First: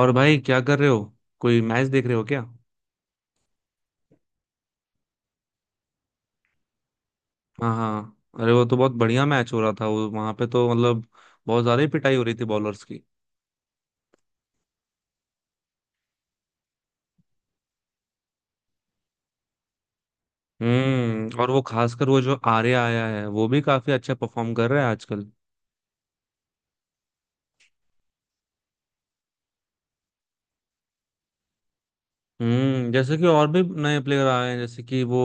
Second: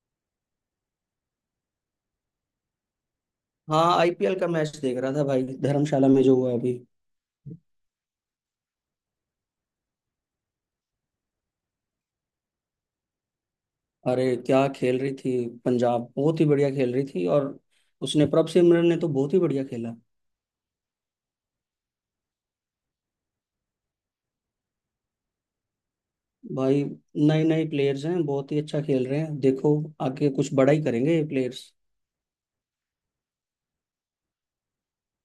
और भाई क्या कर रहे हो। कोई मैच देख रहे हो क्या? हाँ, आईपीएल का मैच देख रहा था भाई, धर्मशाला में जो हुआ अभी। हाँ हाँ, अरे वो तो बहुत बढ़िया मैच हो रहा था वो वहां पे, तो मतलब बहुत ज्यादा ही पिटाई हो रही थी बॉलर्स की। अरे, क्या खेल रही थी। पंजाब बहुत ही बढ़िया खेल रही थी, और उसने प्रभ सिमरन ने तो बहुत ही बढ़िया खेला। और वो खासकर वो जो आर्या आया है, वो भी काफी अच्छा परफॉर्म कर रहा है आजकल। भाई, नए नए प्लेयर्स हैं, बहुत ही अच्छा खेल रहे हैं, देखो आगे कुछ बड़ा ही करेंगे ये प्लेयर्स। जैसे कि और भी नए प्लेयर आए हैं, जैसे कि वो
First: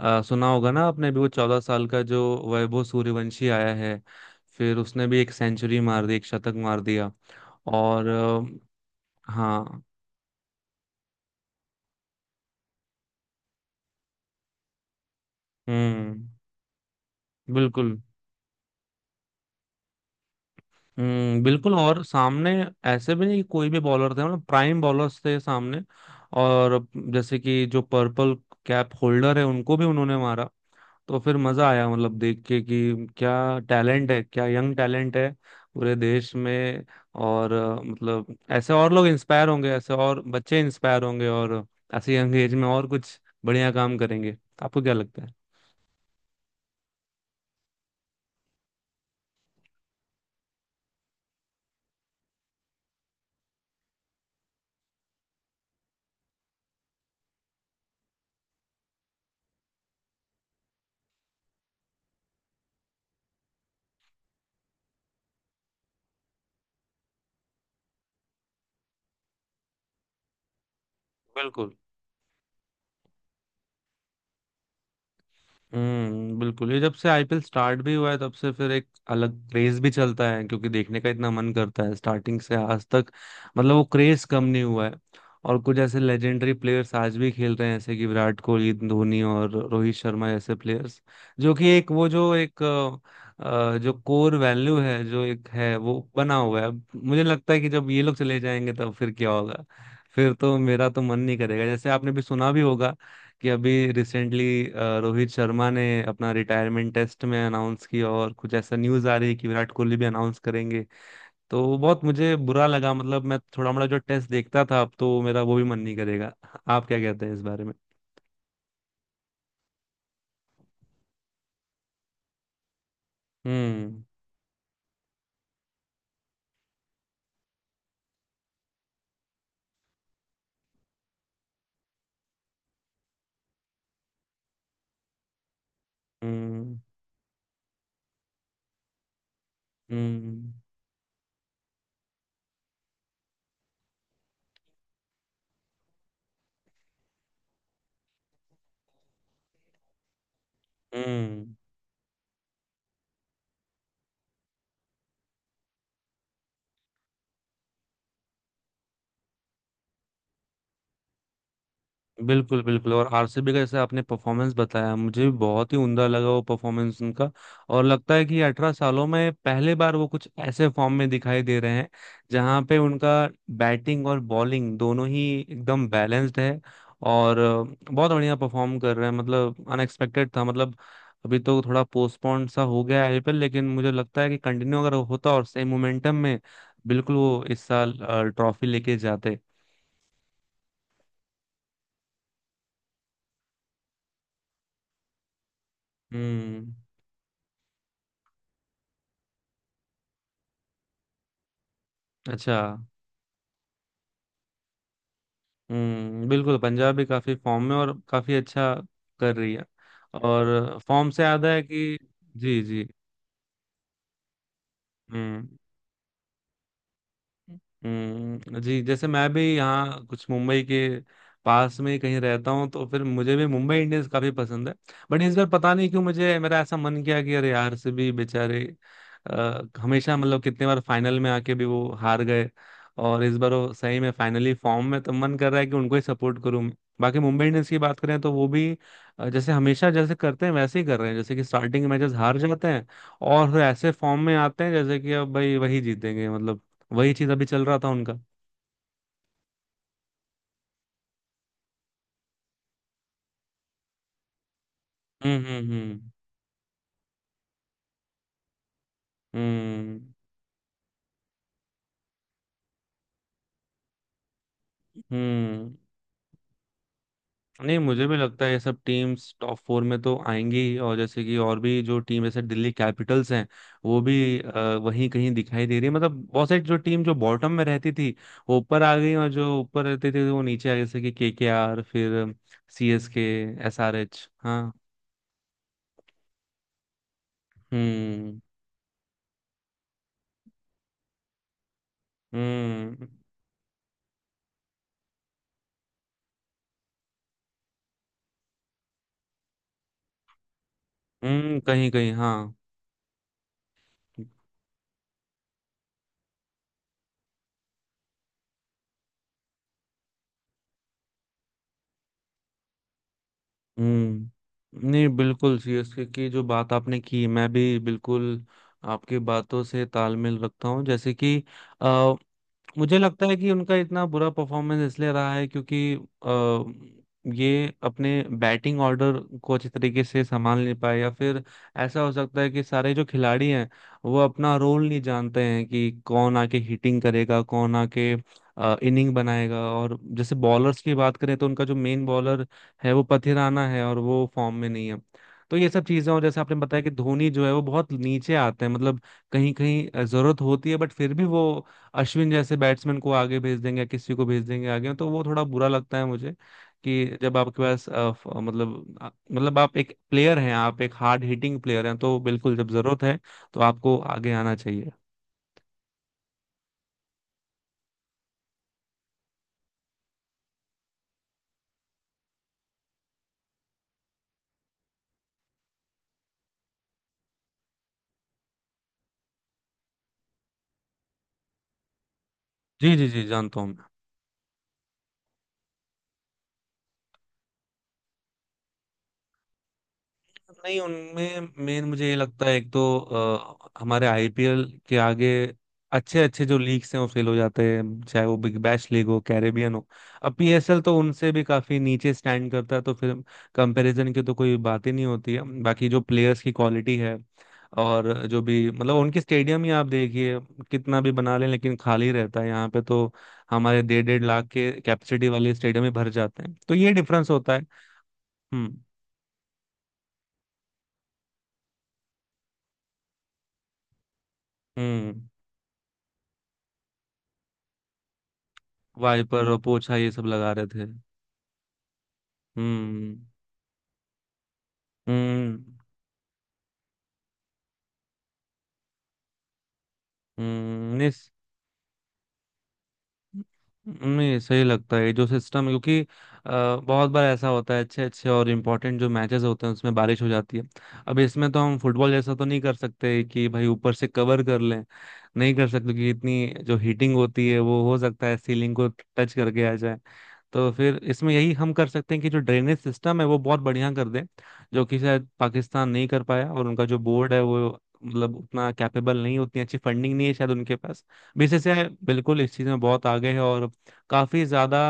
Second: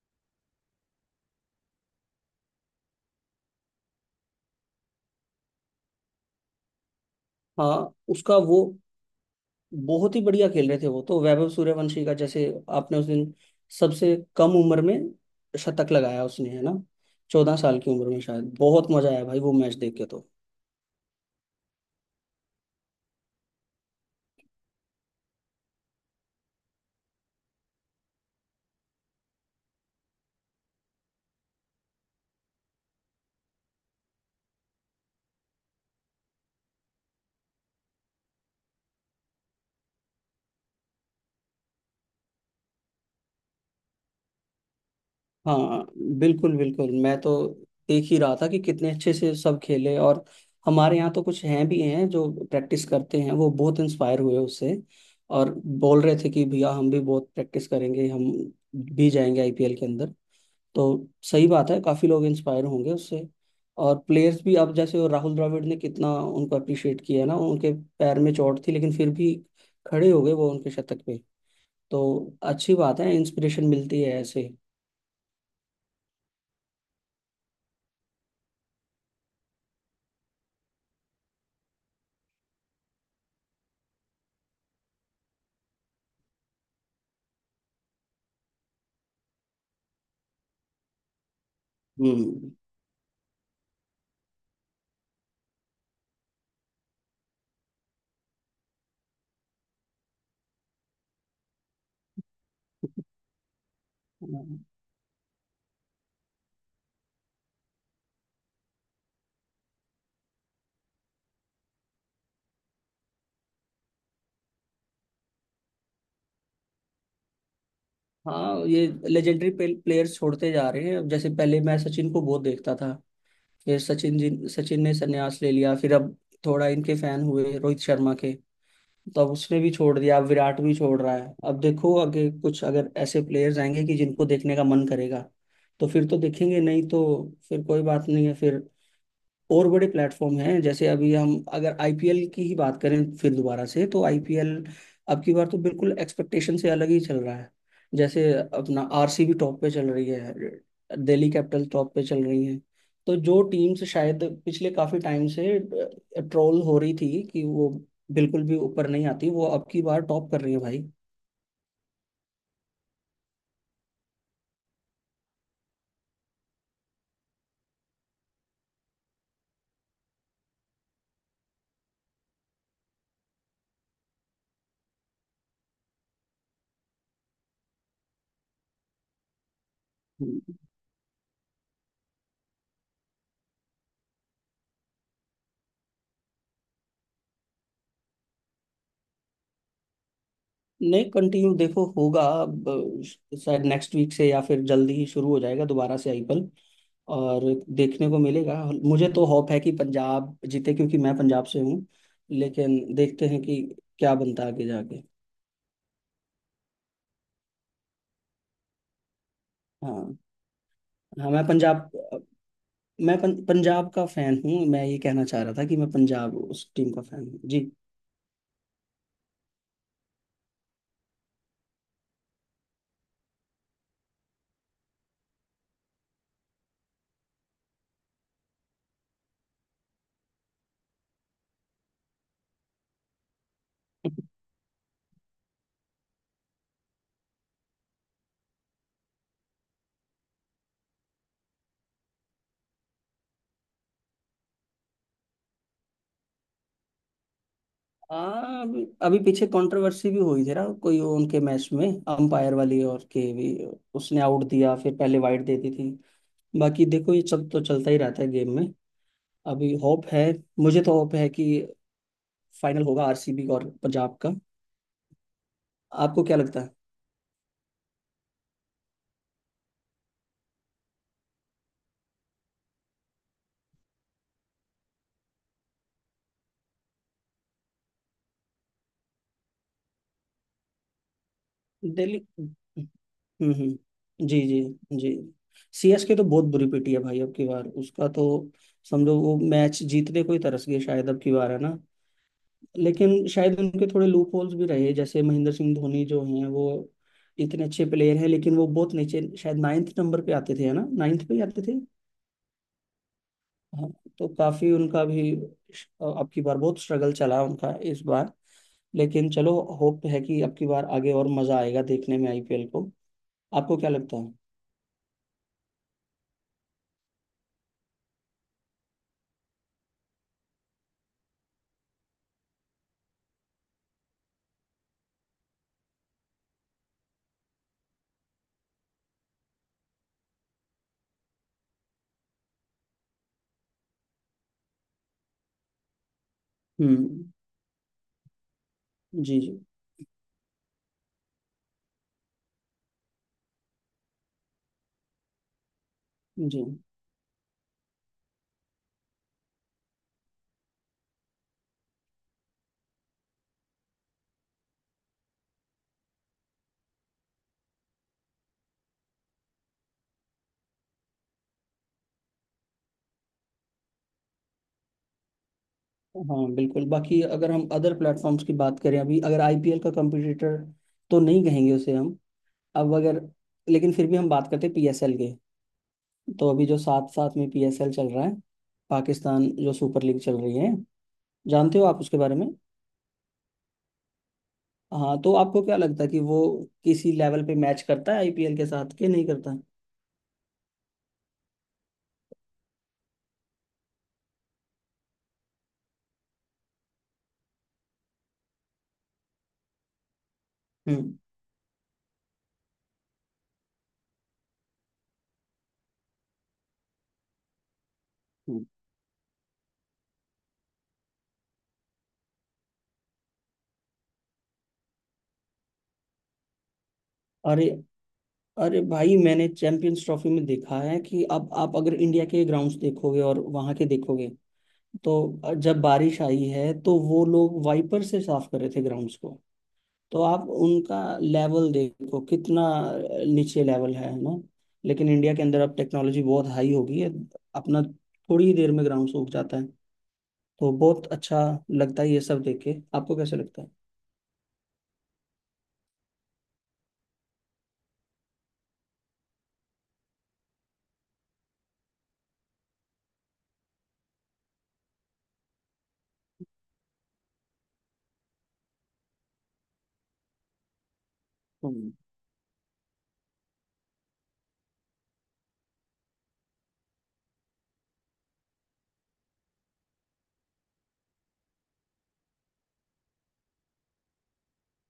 सुना होगा ना आपने भी, वो 14 साल का जो वैभव सूर्यवंशी आया है। फिर उसने भी एक सेंचुरी मार दी, एक शतक मार दिया। हाँ, और उसका वो हाँ। बहुत ही बढ़िया खेल रहे थे, वो तो वैभव सूर्यवंशी का जैसे आपने उस दिन, सबसे कम उम्र में शतक लगाया हम्म, उसने, है ना? 14 साल बिल्कुल। की उम्र में शायद, बहुत मजा आया भाई वो मैच देख के तो। हम्म, बिल्कुल, और सामने ऐसे भी नहीं कि कोई भी बॉलर थे, मतलब प्राइम बॉलर्स थे सामने। और जैसे कि जो पर्पल कैप होल्डर है उनको भी उन्होंने मारा, तो फिर मजा आया, मतलब देख के कि क्या टैलेंट है, क्या यंग टैलेंट है पूरे देश में। और मतलब ऐसे और लोग इंस्पायर होंगे, ऐसे और बच्चे इंस्पायर होंगे, और ऐसे यंग एज में और कुछ बढ़िया काम करेंगे। आपको क्या लगता है? हाँ, बिल्कुल बिल्कुल। मैं तो देख ही रहा था कि कितने अच्छे से सब खेले, और हमारे यहाँ तो कुछ हैं भी हैं जो प्रैक्टिस करते हैं, वो बहुत इंस्पायर हुए उससे, और बोल रहे थे कि भैया हम भी बहुत प्रैक्टिस करेंगे, हम भी जाएंगे आईपीएल के अंदर। तो सही बात है, काफ़ी लोग इंस्पायर होंगे उससे। और प्लेयर्स भी, अब जैसे वो राहुल द्रविड़ ने कितना उनको अप्रिशिएट किया है ना, उनके पैर में चोट थी लेकिन फिर भी खड़े हो गए वो उनके शतक पे। बिल्कुल। तो अच्छी बात है, इंस्पिरेशन मिलती है ऐसे। हम्म, बिल्कुल, ये जब से आईपीएल स्टार्ट भी हुआ है तब से फिर एक अलग क्रेज भी चलता है, क्योंकि देखने का इतना मन करता है स्टार्टिंग से आज तक, मतलब वो क्रेज कम नहीं हुआ है। और कुछ ऐसे लेजेंडरी प्लेयर्स आज भी खेल रहे हैं, जैसे कि विराट कोहली, धोनी और रोहित शर्मा जैसे प्लेयर्स, जो कि एक वो जो हम्म। एक जो कोर वैल्यू है, जो एक है वो बना हुआ है। अब मुझे लगता है कि जब ये लोग चले जाएंगे तब फिर क्या होगा? फिर तो मेरा तो मन नहीं करेगा। जैसे आपने भी सुना भी होगा कि अभी रिसेंटली रोहित शर्मा ने अपना रिटायरमेंट टेस्ट में अनाउंस किया, और कुछ ऐसा न्यूज आ रही है कि विराट कोहली भी अनाउंस करेंगे। तो वो बहुत मुझे बुरा लगा, मतलब मैं थोड़ा मोड़ा जो टेस्ट देखता था, अब तो मेरा वो भी मन नहीं करेगा। आप क्या कहते हैं इस बारे में? हाँ, ये लेजेंडरी प्लेयर्स छोड़ते जा रहे हैं। अब जैसे पहले मैं सचिन को बहुत देखता था, फिर हम्म, सचिन जी, सचिन ने संन्यास ले लिया। फिर अब थोड़ा इनके फैन हुए रोहित शर्मा के, तो अब उसने भी छोड़ दिया, अब विराट भी छोड़ रहा है। अब देखो, आगे कुछ अगर ऐसे प्लेयर्स आएंगे कि जिनको देखने का मन करेगा तो फिर तो देखेंगे, हम्म, नहीं तो फिर कोई बात नहीं है। फिर और बड़े प्लेटफॉर्म हम्म। हैं, जैसे अभी हम अगर आईपीएल की ही बात करें फिर दोबारा से, तो आईपीएल अब की बार तो बिल्कुल एक्सपेक्टेशन से अलग ही चल रहा है। जैसे अपना आरसीबी टॉप पे चल रही है, दिल्ली हम्म, कैपिटल टॉप पे चल रही है। तो जो टीम्स शायद पिछले काफी टाइम से ट्रोल हो रही थी कि वो बिल्कुल भी ऊपर नहीं आती, वो अब की बार टॉप कर रही है। बिल्कुल, बिल्कुल, और आरसीबी का जैसे आपने परफॉर्मेंस बताया, मुझे भी बहुत ही उमदा लगा वो परफॉर्मेंस उनका। और लगता है कि 18 सालों में पहली बार वो कुछ ऐसे फॉर्म में दिखाई दे रहे हैं जहां पे उनका बैटिंग और बॉलिंग दोनों ही एकदम बैलेंस्ड है। और बहुत बढ़िया परफॉर्म कर रहे हैं, मतलब अनएक्सपेक्टेड था। भाई, मतलब अभी तो थोड़ा पोस्टपोन सा हो गया आईपीएल, लेकिन मुझे लगता है कि कंटिन्यू अगर होता और सेम मोमेंटम में, बिल्कुल वो इस साल ट्रॉफी लेके जाते। नहीं, कंटिन्यू देखो होगा अब, शायद नेक्स्ट वीक से या फिर जल्दी ही शुरू हो जाएगा दोबारा से आईपीएल। हम्म। और देखने को मिलेगा। मुझे तो होप है कि पंजाब जीते, क्योंकि मैं पंजाब से हूँ। अच्छा। लेकिन देखते हैं कि क्या बनता है आगे जाके। हम्म, बिल्कुल, पंजाब भी काफी फॉर्म में और काफी अच्छा कर रही है, हाँ। और फॉर्म से हाँ, मैं याद है पंजाब कि, जी जी। मैं पं, पंजाब का फैन हूँ। मैं ये कहना चाह रहा हम्म। था कि मैं पंजाब उस टीम का फैन हूँ जी। हम्म, जी, जैसे मैं भी यहाँ कुछ मुंबई के पास में कहीं रहता हूँ, तो फिर मुझे भी मुंबई इंडियंस काफी पसंद है। बट इस बार पता नहीं क्यों मुझे, मेरा ऐसा मन किया कि अरे यार से भी बेचारे हमेशा, मतलब कितने बार फाइनल में आके भी वो हार गए, और इस बार वो सही में फाइनली फॉर्म में, तो मन कर रहा है कि उनको ही सपोर्ट करूं मैं। बाकी मुंबई इंडियंस की बात करें, तो वो भी जैसे हमेशा जैसे करते हैं वैसे ही कर रहे हैं, जैसे कि स्टार्टिंग मैचेस हार जाते हैं और फिर ऐसे फॉर्म में आते हैं, जैसे कि अब भाई वही जीतेंगे, मतलब वही चीज अभी चल रहा था उनका। हाँ। अभी अभी पीछे कंट्रोवर्सी भी हुई थी ना कोई उनके मैच में, अंपायर वाली, और के भी उसने आउट दिया, फिर पहले हम्म, वाइड दे हम्म, दी थी। हम्म, बाकी देखो, ये चल तो चलता ही रहता है गेम में। अभी होप हम्म, है, मुझे तो होप है कि फाइनल होगा आरसीबी और पंजाब का। हम्म। आपको क्या लगता है? नहीं, मुझे भी लगता है ये सब टीम्स टॉप फोर में तो आएंगी ही, और जैसे कि और भी जो टीम, जैसे दिल्ली कैपिटल्स हैं, वो भी वहीं कहीं दिखाई दे रही है। मतलब बहुत सारी जो टीम जो बॉटम में रहती थी वो ऊपर आ गई, और जो ऊपर रहती थी वो नीचे आ गई, जैसे कि केकेआर, दिल्ली, फिर हम्म। सीएसके, हम्म, एसआरएच। जी जी हाँ। जी। सीएसके तो बहुत बुरी पिटी है भाई, अब की बार उसका तो, हम्म, समझो, वो मैच जीतने को ही तरस गए शायद अब की बार, है ना? हम्म, लेकिन शायद उनके थोड़े लूप होल्स भी रहे, जैसे महेंद्र सिंह धोनी जो हैं, वो इतने अच्छे प्लेयर हैं, लेकिन वो बहुत नीचे, शायद नाइन्थ नंबर पे आते थे, है ना? नाइन्थ पे ही हम्म, आते थे। कहीं कहीं, हाँ। हाँ, तो काफी उनका भी, अब की बार बहुत स्ट्रगल चला उनका इस बार। लेकिन चलो, होप है कि अब की बार आगे और मजा आएगा देखने में आईपीएल को। आपको क्या लगता है? हम्म, नहीं, बिल्कुल, सीएसके की जो बात आपने की, मैं भी बिल्कुल आपकी बातों से तालमेल रखता हूँ। जैसे कि मुझे लगता है कि उनका इतना बुरा परफॉर्मेंस इसलिए रहा है, क्योंकि ये अपने बैटिंग ऑर्डर को अच्छी तरीके से संभाल नहीं पाए, या फिर ऐसा हो सकता है कि सारे जो खिलाड़ी हैं वो अपना रोल नहीं जानते हैं कि कौन आके हिटिंग हम्म, करेगा, कौन आके इनिंग जी जी बनाएगा। और जैसे बॉलर्स की बात करें तो उनका जो मेन बॉलर है वो पथिराना है, और वो फॉर्म में नहीं है। तो ये सब चीजें, और जैसे आपने जी। बताया कि धोनी जो है वो बहुत नीचे आते हैं, मतलब कहीं कहीं जरूरत होती है, बट फिर भी वो अश्विन जैसे बैट्समैन को आगे भेज देंगे या किसी को भेज देंगे आगे, तो वो थोड़ा बुरा लगता है मुझे। कि जब आपके पास मतलब मतलब आप एक प्लेयर हैं, आप एक हार्ड हिटिंग प्लेयर हैं, तो बिल्कुल जब जरूरत है तो आपको आगे आना चाहिए। हाँ, बिल्कुल। बाकी अगर हम अदर प्लेटफॉर्म्स की बात करें, अभी अगर आईपीएल का कंपटीटर तो नहीं कहेंगे उसे हम, अब अगर, लेकिन फिर भी हम बात करते हैं पीएसएल के, तो अभी जो साथ साथ में पीएसएल चल रहा है, पाकिस्तान जो सुपर लीग चल रही है, जानते हो आप उसके बारे में? जी, जी, जी, जानता हूँ मैं। हाँ, तो आपको क्या लगता है कि वो किसी लेवल पे मैच करता है आईपीएल के साथ कि नहीं करता? नहीं, उनमें मेन मुझे ये लगता है, एक तो हमारे आईपीएल के आगे अच्छे अच्छे जो लीग्स हैं वो फेल हो जाते हैं, चाहे वो बिग बैश लीग हो, कैरेबियन हो। अब पीएसएल तो हम्म, उनसे भी काफी नीचे स्टैंड करता है, तो फिर कंपैरिजन की तो कोई बात ही नहीं होती है। बाकी जो प्लेयर्स की क्वालिटी है, और जो हम्म। भी, मतलब उनके स्टेडियम ही आप देखिए, कितना भी बना लें लेकिन खाली रहता है। यहाँ पे तो हमारे डेढ़ डेढ़ लाख के कैपेसिटी वाले स्टेडियम ही भर जाते हैं, तो ये डिफरेंस होता है। अरे, हम्म अरे भाई, मैंने चैंपियंस ट्रॉफी में देखा है कि अब आप अगर इंडिया के ग्राउंड्स देखोगे और वहां के देखोगे, तो हम्म जब बारिश आई है तो वो लोग वाइपर से साफ कर रहे थे ग्राउंड्स को। वाइपर और पोछा ये तो सब आप लगा रहे थे। उनका लेवल देखो कितना हम्म, नीचे लेवल है, ना? लेकिन इंडिया के अंदर अब हम्म, टेक्नोलॉजी बहुत हाई हो गई है। अपना थोड़ी ही देर में ग्राउंड सूख जाता है। तो हम्म। बहुत नहीं, अच्छा लगता है ये सब देख के। आपको कैसे लगता है? नहीं, सही लगता है ये जो सिस्टम है, क्योंकि बहुत बार ऐसा होता है, अच्छे अच्छे और इम्पोर्टेंट जो मैचेस होते हैं उसमें बारिश हो जाती है। अब इसमें तो हम फुटबॉल जैसा तो नहीं कर सकते कि भाई ऊपर से कवर कर लें, नहीं कर सकते, क्योंकि इतनी जो हीटिंग होती है वो हो सकता है सीलिंग को टच करके आ जाए। तो फिर इसमें यही हम कर हम्म। सकते हैं कि जो ड्रेनेज सिस्टम है वो बहुत बढ़िया कर दें, जो कि शायद पाकिस्तान नहीं कर पाया। और उनका जो बोर्ड है वो, मतलब उतना कैपेबल नहीं, उतनी अच्छी फंडिंग नहीं है शायद उनके पास। बीसीसीआई बिल्कुल इस चीज में बहुत आगे है, और काफी ज्यादा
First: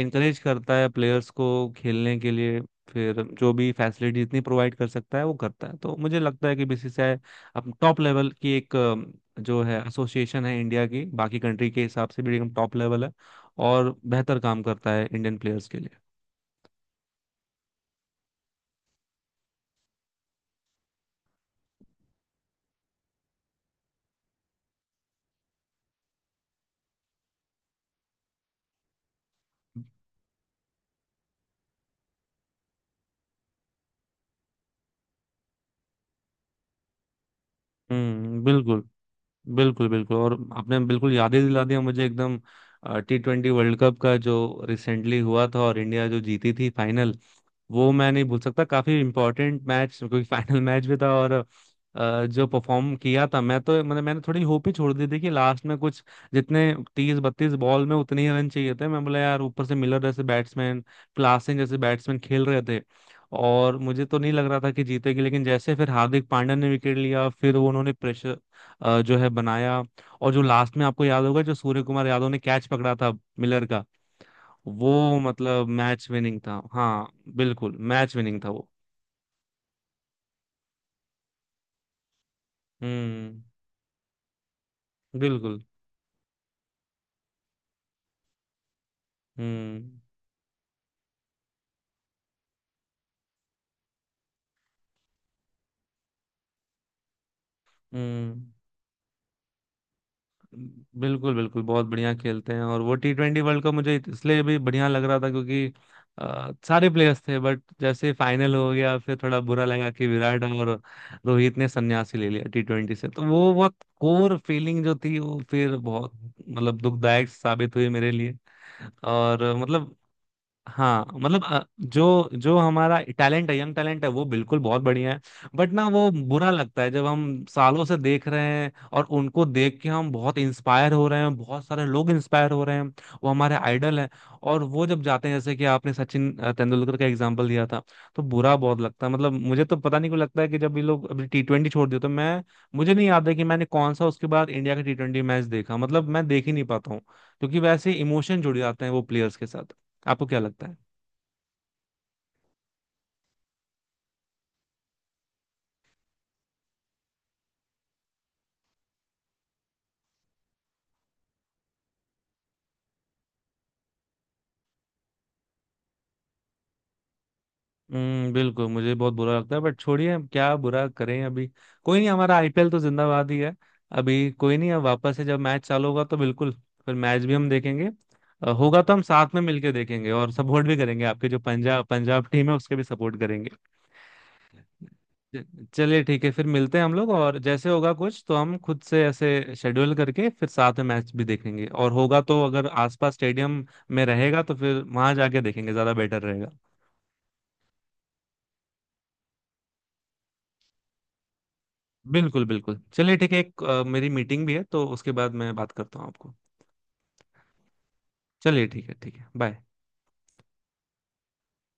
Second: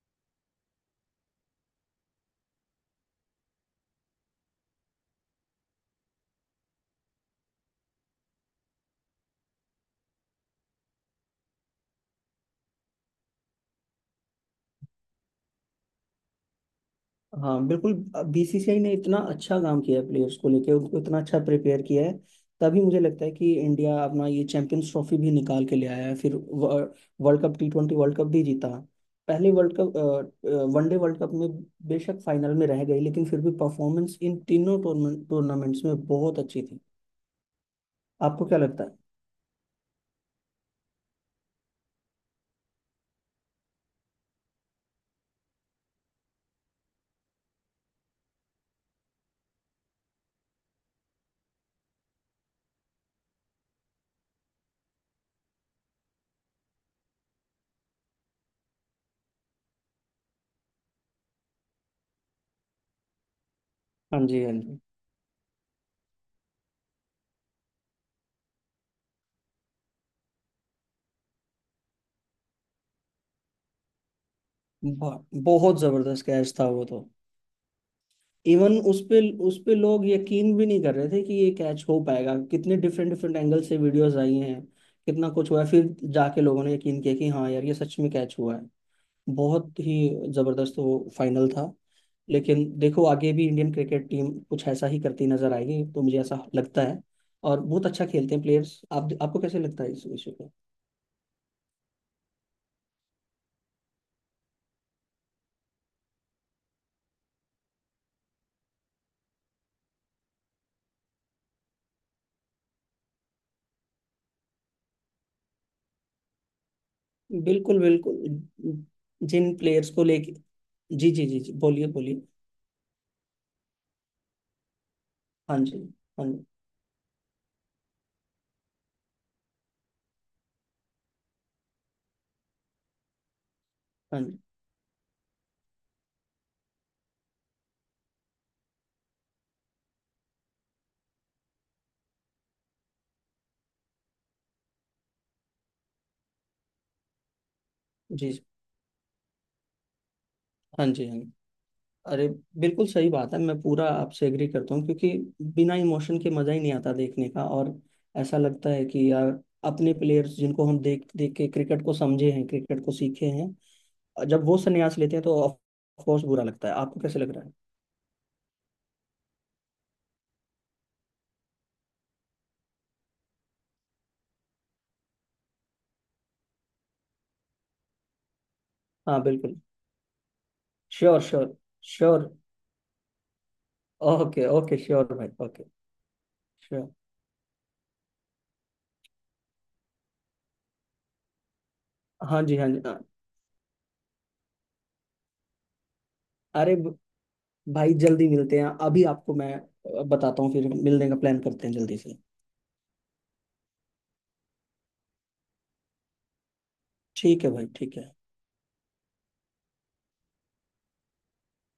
इंकरेज करता है प्लेयर्स को खेलने के लिए, फिर जो भी फैसिलिटी इतनी प्रोवाइड कर सकता है वो करता है। तो मुझे लगता है कि बीसीसीआई अब टॉप लेवल की एक जो है एसोसिएशन है, इंडिया की बाकी कंट्री के हिसाब से भी एकदम टॉप लेवल है, और बेहतर काम करता है इंडियन प्लेयर्स के लिए। हाँ, बिल्कुल। बीसीसीआई ने इतना अच्छा काम किया है, प्लेयर्स को लेके उनको इतना अच्छा प्रिपेयर किया है। तभी मुझे लगता है कि इंडिया अपना ये चैंपियंस ट्रॉफी भी निकाल के ले आया है, फिर world cup, T20 world cup भी जीता। पहले world cup, one day world cup में बेशक फाइनल में रह गई, लेकिन फिर भी परफॉर्मेंस इन तीनों टूर्नामेंट्स में बहुत अच्छी थी। हम्म, आपको क्या लगता बिल्कुल, है? बिल्कुल, बिल्कुल, और आपने बिल्कुल याद ही दिला दिया मुझे एकदम T20 वर्ल्ड कप का, जो रिसेंटली हुआ था और इंडिया जो जीती थी फाइनल, वो मैं नहीं भूल सकता। काफी इंपॉर्टेंट मैच, क्योंकि फाइनल मैच भी था। और जो परफॉर्म किया था, मैं तो, मतलब मैंने थोड़ी होप ही छोड़ दी थी कि लास्ट में कुछ, जितने 30-32 बॉल में उतने ही रन चाहिए थे। मैं बोला यार ऊपर से मिलर जैसे बैट्समैन, क्लासन जैसे बैट्समैन खेल रहे थे, और मुझे तो हाँ नहीं जी, लग हाँ रहा था जी। कि जीतेगी, लेकिन जैसे फिर हार्दिक पांड्या ने विकेट लिया, फिर उन्होंने प्रेशर जो है बनाया। और जो लास्ट में आपको याद होगा, जो सूर्य कुमार यादव ने कैच पकड़ा था मिलर का, वो मतलब बहुत मैच जबरदस्त विनिंग कैच था, था वो तो। हाँ। बिल्कुल, मैच विनिंग था वो। इवन उस पे, उस पे लोग यकीन भी नहीं कर रहे थे कि ये कैच हो पाएगा। कितने डिफरेंट डिफरेंट हम्म। एंगल से वीडियोस आई हैं, कितना कुछ बिल्कुल। हुआ है, फिर जाके लोगों ने यकीन किया कि हाँ यार, ये सच में कैच हुआ है। बहुत हम्म, ही जबरदस्त वो फाइनल था। लेकिन देखो, आगे भी इंडियन क्रिकेट टीम कुछ ऐसा ही करती नजर आएगी, तो मुझे ऐसा लगता है। और बहुत अच्छा खेलते हैं हम्म, प्लेयर्स। आप, आपको कैसे लगता है इस विषय पे? बिल्कुल, बिल्कुल, बहुत बढ़िया खेलते हैं, और वो T20 वर्ल्ड कप मुझे इसलिए भी बढ़िया लग रहा था, क्योंकि सारे प्लेयर्स थे। बट जैसे फाइनल हो गया फिर थोड़ा बुरा लगा कि विराट और रोहित ने संन्यासी ले लिया T20 से, तो वो बहुत कोर फीलिंग जो थी वो फिर बहुत, मतलब दुखदायक साबित बिल्कुल हुई मेरे लिए, बिल्कुल। और जिन प्लेयर्स मतलब, को लेके। हाँ, जी जी जी मतलब जी, बोलिए बोलिए। जो जो हमारा टैलेंट है, यंग टैलेंट है, वो बिल्कुल बहुत बढ़िया है। हाँ बट जी, ना, वो हाँ जी। बुरा लगता है जब हम सालों से देख रहे हैं और उनको देख के हम बहुत इंस्पायर हो रहे हैं, बहुत सारे लोग इंस्पायर हो रहे हैं, वो हमारे आइडल हैं। हाँ जी। और वो जब जाते हैं, जैसे कि आपने सचिन तेंदुलकर का एग्जाम्पल दिया था, तो बुरा बहुत लगता है। मतलब मुझे तो पता नहीं क्यों लगता है कि जब ये लोग अभी T20 छोड़ दिए, तो मैं, मुझे नहीं याद है कि मैंने कौन सा उसके बाद इंडिया का T20 मैच देखा, मतलब मैं देख ही नहीं पाता हूँ, क्योंकि वैसे जी इमोशन जी जुड़ जाते हैं वो प्लेयर्स के साथ। आपको क्या लगता है? हाँ जी, हाँ जी। अरे, बिल्कुल सही बात है, मैं पूरा आपसे एग्री करता हूँ, क्योंकि बिना इमोशन के मजा ही नहीं आता देखने का। और ऐसा लगता है कि यार, अपने प्लेयर्स जिनको हम देख देख के क्रिकेट को समझे हैं, क्रिकेट को सीखे हैं, और जब वो संन्यास लेते हैं तो ऑफ कोर्स बुरा लगता है। आपको कैसे लग रहा है? हम्म, बिल्कुल, मुझे बहुत बुरा लगता है, बट छोड़िए, हम क्या बुरा करें अभी। कोई नहीं, हमारा आईपीएल तो जिंदाबाद ही है। अभी कोई नहीं, अब वापस से जब मैच चालू होगा तो बिल्कुल, फिर मैच भी हम देखेंगे। होगा तो हम हाँ, साथ में बिल्कुल। मिलके देखेंगे और सपोर्ट भी करेंगे, श्योर आपके जो sure Punjab Punjab sure. Team है उसके भी सपोर्ट करेंगे। ओके ओके, श्योर भाई, ओके। चलिए ठीक है, फिर मिलते हैं श्योर। हम लोग, और जैसे होगा कुछ तो हम खुद से ऐसे शेड्यूल करके फिर साथ में मैच भी देखेंगे, और होगा तो हाँ जी, अगर हाँ जी हाँ। आसपास स्टेडियम में रहेगा तो फिर वहां जाके देखेंगे, ज्यादा बेटर रहेगा। अरे ब- भाई, जल्दी मिलते हैं। अभी आपको मैं बताता हूँ, फिर मिलने का प्लान करते हैं जल्दी से। बिल्कुल, बिल्कुल, चलिए ठीक है, एक मेरी मीटिंग भी है तो उसके बाद मैं बात करता हूँ आपको। ठीक है भाई, ठीक है। चलिए ठीक है, ठीक है, बाय।